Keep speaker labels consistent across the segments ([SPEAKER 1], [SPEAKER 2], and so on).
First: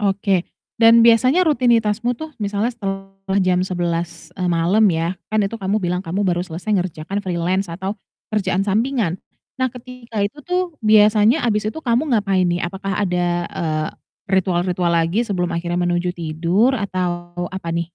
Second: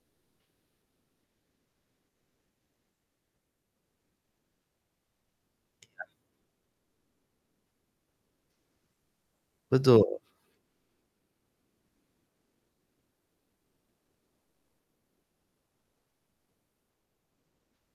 [SPEAKER 1] Oke dan biasanya rutinitasmu tuh misalnya setelah jam 11.00, eee, malam ya, kan itu kamu bilang
[SPEAKER 2] Iya.
[SPEAKER 1] kamu baru selesai mengerjakan freelance atau kerjaan sampingan. Nah ketika
[SPEAKER 2] Betul.
[SPEAKER 1] itu tuh biasanya habis itu kamu ngapain nih? Apakah ada, eee, ritual-ritual lagi sebelum akhirnya menuju tidur atau apa nih?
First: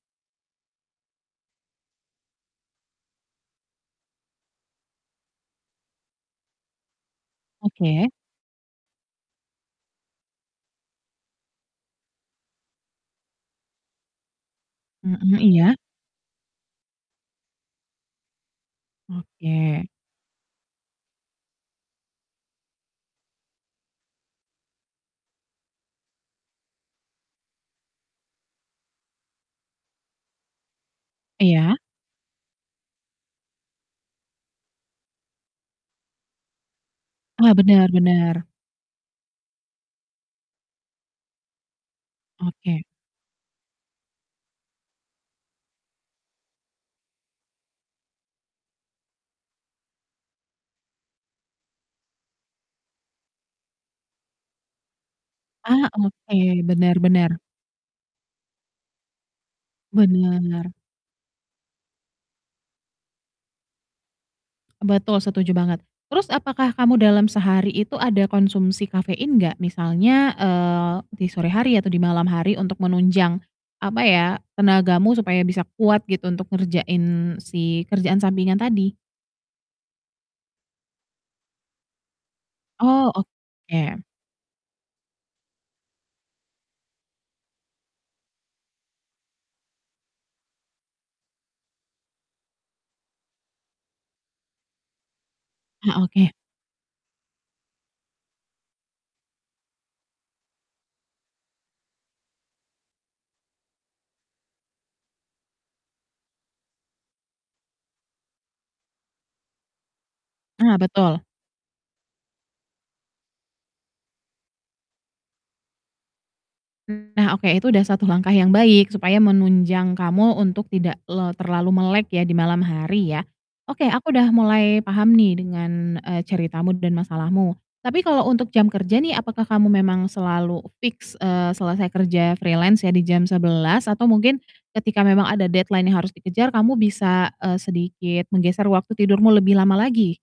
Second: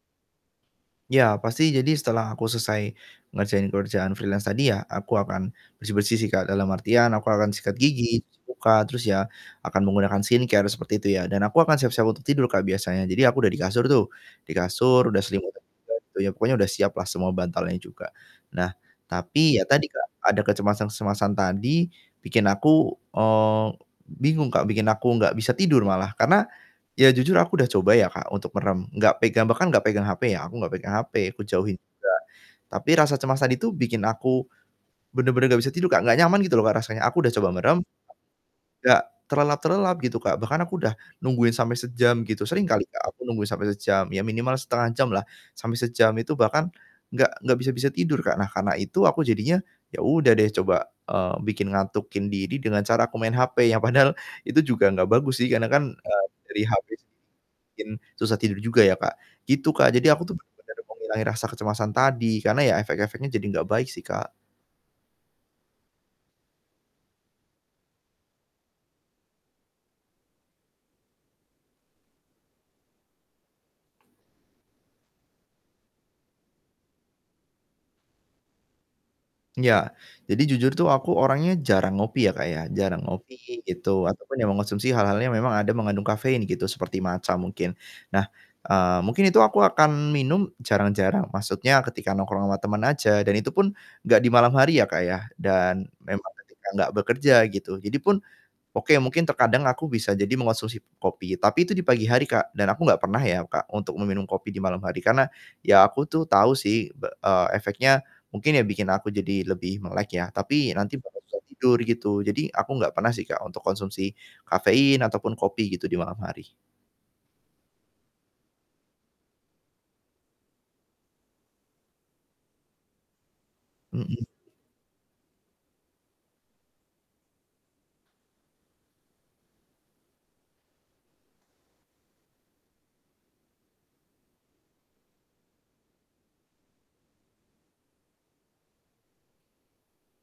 [SPEAKER 2] Ya pasti jadi setelah aku selesai ngerjain kerjaan freelance tadi ya, aku akan bersih-bersih sih, Kak, dalam artian aku akan sikat
[SPEAKER 1] Oke.
[SPEAKER 2] gigi, cuci muka, terus ya akan menggunakan skincare seperti itu ya, dan aku akan siap-siap untuk tidur, Kak, biasanya jadi aku udah di kasur tuh, di kasur udah
[SPEAKER 1] Mhm,
[SPEAKER 2] selimutan
[SPEAKER 1] iya.
[SPEAKER 2] juga gitu ya, pokoknya udah siap lah semua bantalnya juga. Nah tapi ya tadi,
[SPEAKER 1] Oke.
[SPEAKER 2] Kak, ada kecemasan-kecemasan tadi bikin aku, eee, bingung, Kak, bikin aku nggak bisa tidur malah, karena ya jujur aku udah coba ya, Kak, untuk merem, nggak pegang bahkan nggak pegang HP, ya aku nggak pegang HP, aku
[SPEAKER 1] Iya.
[SPEAKER 2] jauhin juga. Tapi rasa cemas tadi itu bikin aku bener-bener nggak bisa tidur, Kak, nggak nyaman gitu loh, Kak, rasanya aku udah coba
[SPEAKER 1] Ah,
[SPEAKER 2] merem,
[SPEAKER 1] benar benar.
[SPEAKER 2] nggak terlelap-terelap gitu, Kak. Bahkan aku udah nungguin sampai sejam gitu sering kali
[SPEAKER 1] Oke.
[SPEAKER 2] aku nunggu sampai sejam, ya minimal 0,5 jam lah sampai sejam itu bahkan nggak nggak bisa-bisa tidur, Kak. Nah karena itu aku jadinya ya udah deh coba, eee, bikin ngatukin diri dengan cara aku main HP yang padahal itu juga nggak bagus sih karena kan,
[SPEAKER 1] Ah,
[SPEAKER 2] eee,
[SPEAKER 1] oke,
[SPEAKER 2] dari HP
[SPEAKER 1] bener
[SPEAKER 2] sendiri
[SPEAKER 1] bener.
[SPEAKER 2] bikin susah tidur juga ya, Kak, gitu, Kak. Jadi aku tuh
[SPEAKER 1] Bener.
[SPEAKER 2] bener-bener mau ngilangin rasa kecemasan tadi, karena ya efek-efeknya jadi nggak baik sih, Kak.
[SPEAKER 1] Betul setuju banget. Terus apakah kamu dalam sehari itu ada konsumsi kafein gak? Misalnya, eee, di sore hari atau di malam hari untuk menunjang, apa ya tenagamu supaya bisa kuat gitu untuk ngerjain si kerjaan sampingan tadi?
[SPEAKER 2] Iya, jadi jujur tuh aku orangnya jarang ngopi ya, Kak, ya jarang
[SPEAKER 1] Oh,
[SPEAKER 2] ngopi gitu
[SPEAKER 1] oke.
[SPEAKER 2] ataupun yang mengkonsumsi hal-hal yang memang ada mengandung kafein gitu, seperti matcha mungkin. Nah, eee, mungkin itu aku akan minum jarang-jarang, maksudnya ketika nongkrong sama temen aja dan itupun gak di malam hari ya, Kak, ya dan
[SPEAKER 1] Ha oke.
[SPEAKER 2] memang ketika gak bekerja gitu. Jadi pun, oke mungkin terkadang aku bisa jadi mengkonsumsi kopi tapi itu di pagi hari, Kak, dan aku gak pernah ya, Kak, untuk meminum kopi di malam hari, karena ya aku tuh tahu sih, be eee, efeknya mungkin ya bikin aku jadi lebih melek ya, tapi
[SPEAKER 1] Ah,
[SPEAKER 2] nanti bakal
[SPEAKER 1] betul.
[SPEAKER 2] susah tidur gitu, jadi aku ga pernah sih, Kak, untuk konsumsi kafein ataupun kopi gitu di malam hari.
[SPEAKER 1] Nah oke itu udah satu langkah yang baik, supaya menunjang kamu, eee, untuk tidak terlalu melek ya di malam hari ya. Oke aku
[SPEAKER 2] Mhm.
[SPEAKER 1] udah mulai paham nih dengan, eee, ceritamu dan masalahmu, tapi kalau untuk jam kerja nih apakah kamu memang selalu e fix, eee, selesai kerja freelance ya di jam 11.00 atau mungkin ketika memang ada deadline yang harus dikejar kamu bisa, eee, sedikit menggeser waktu tidurmu lebih lama lagi?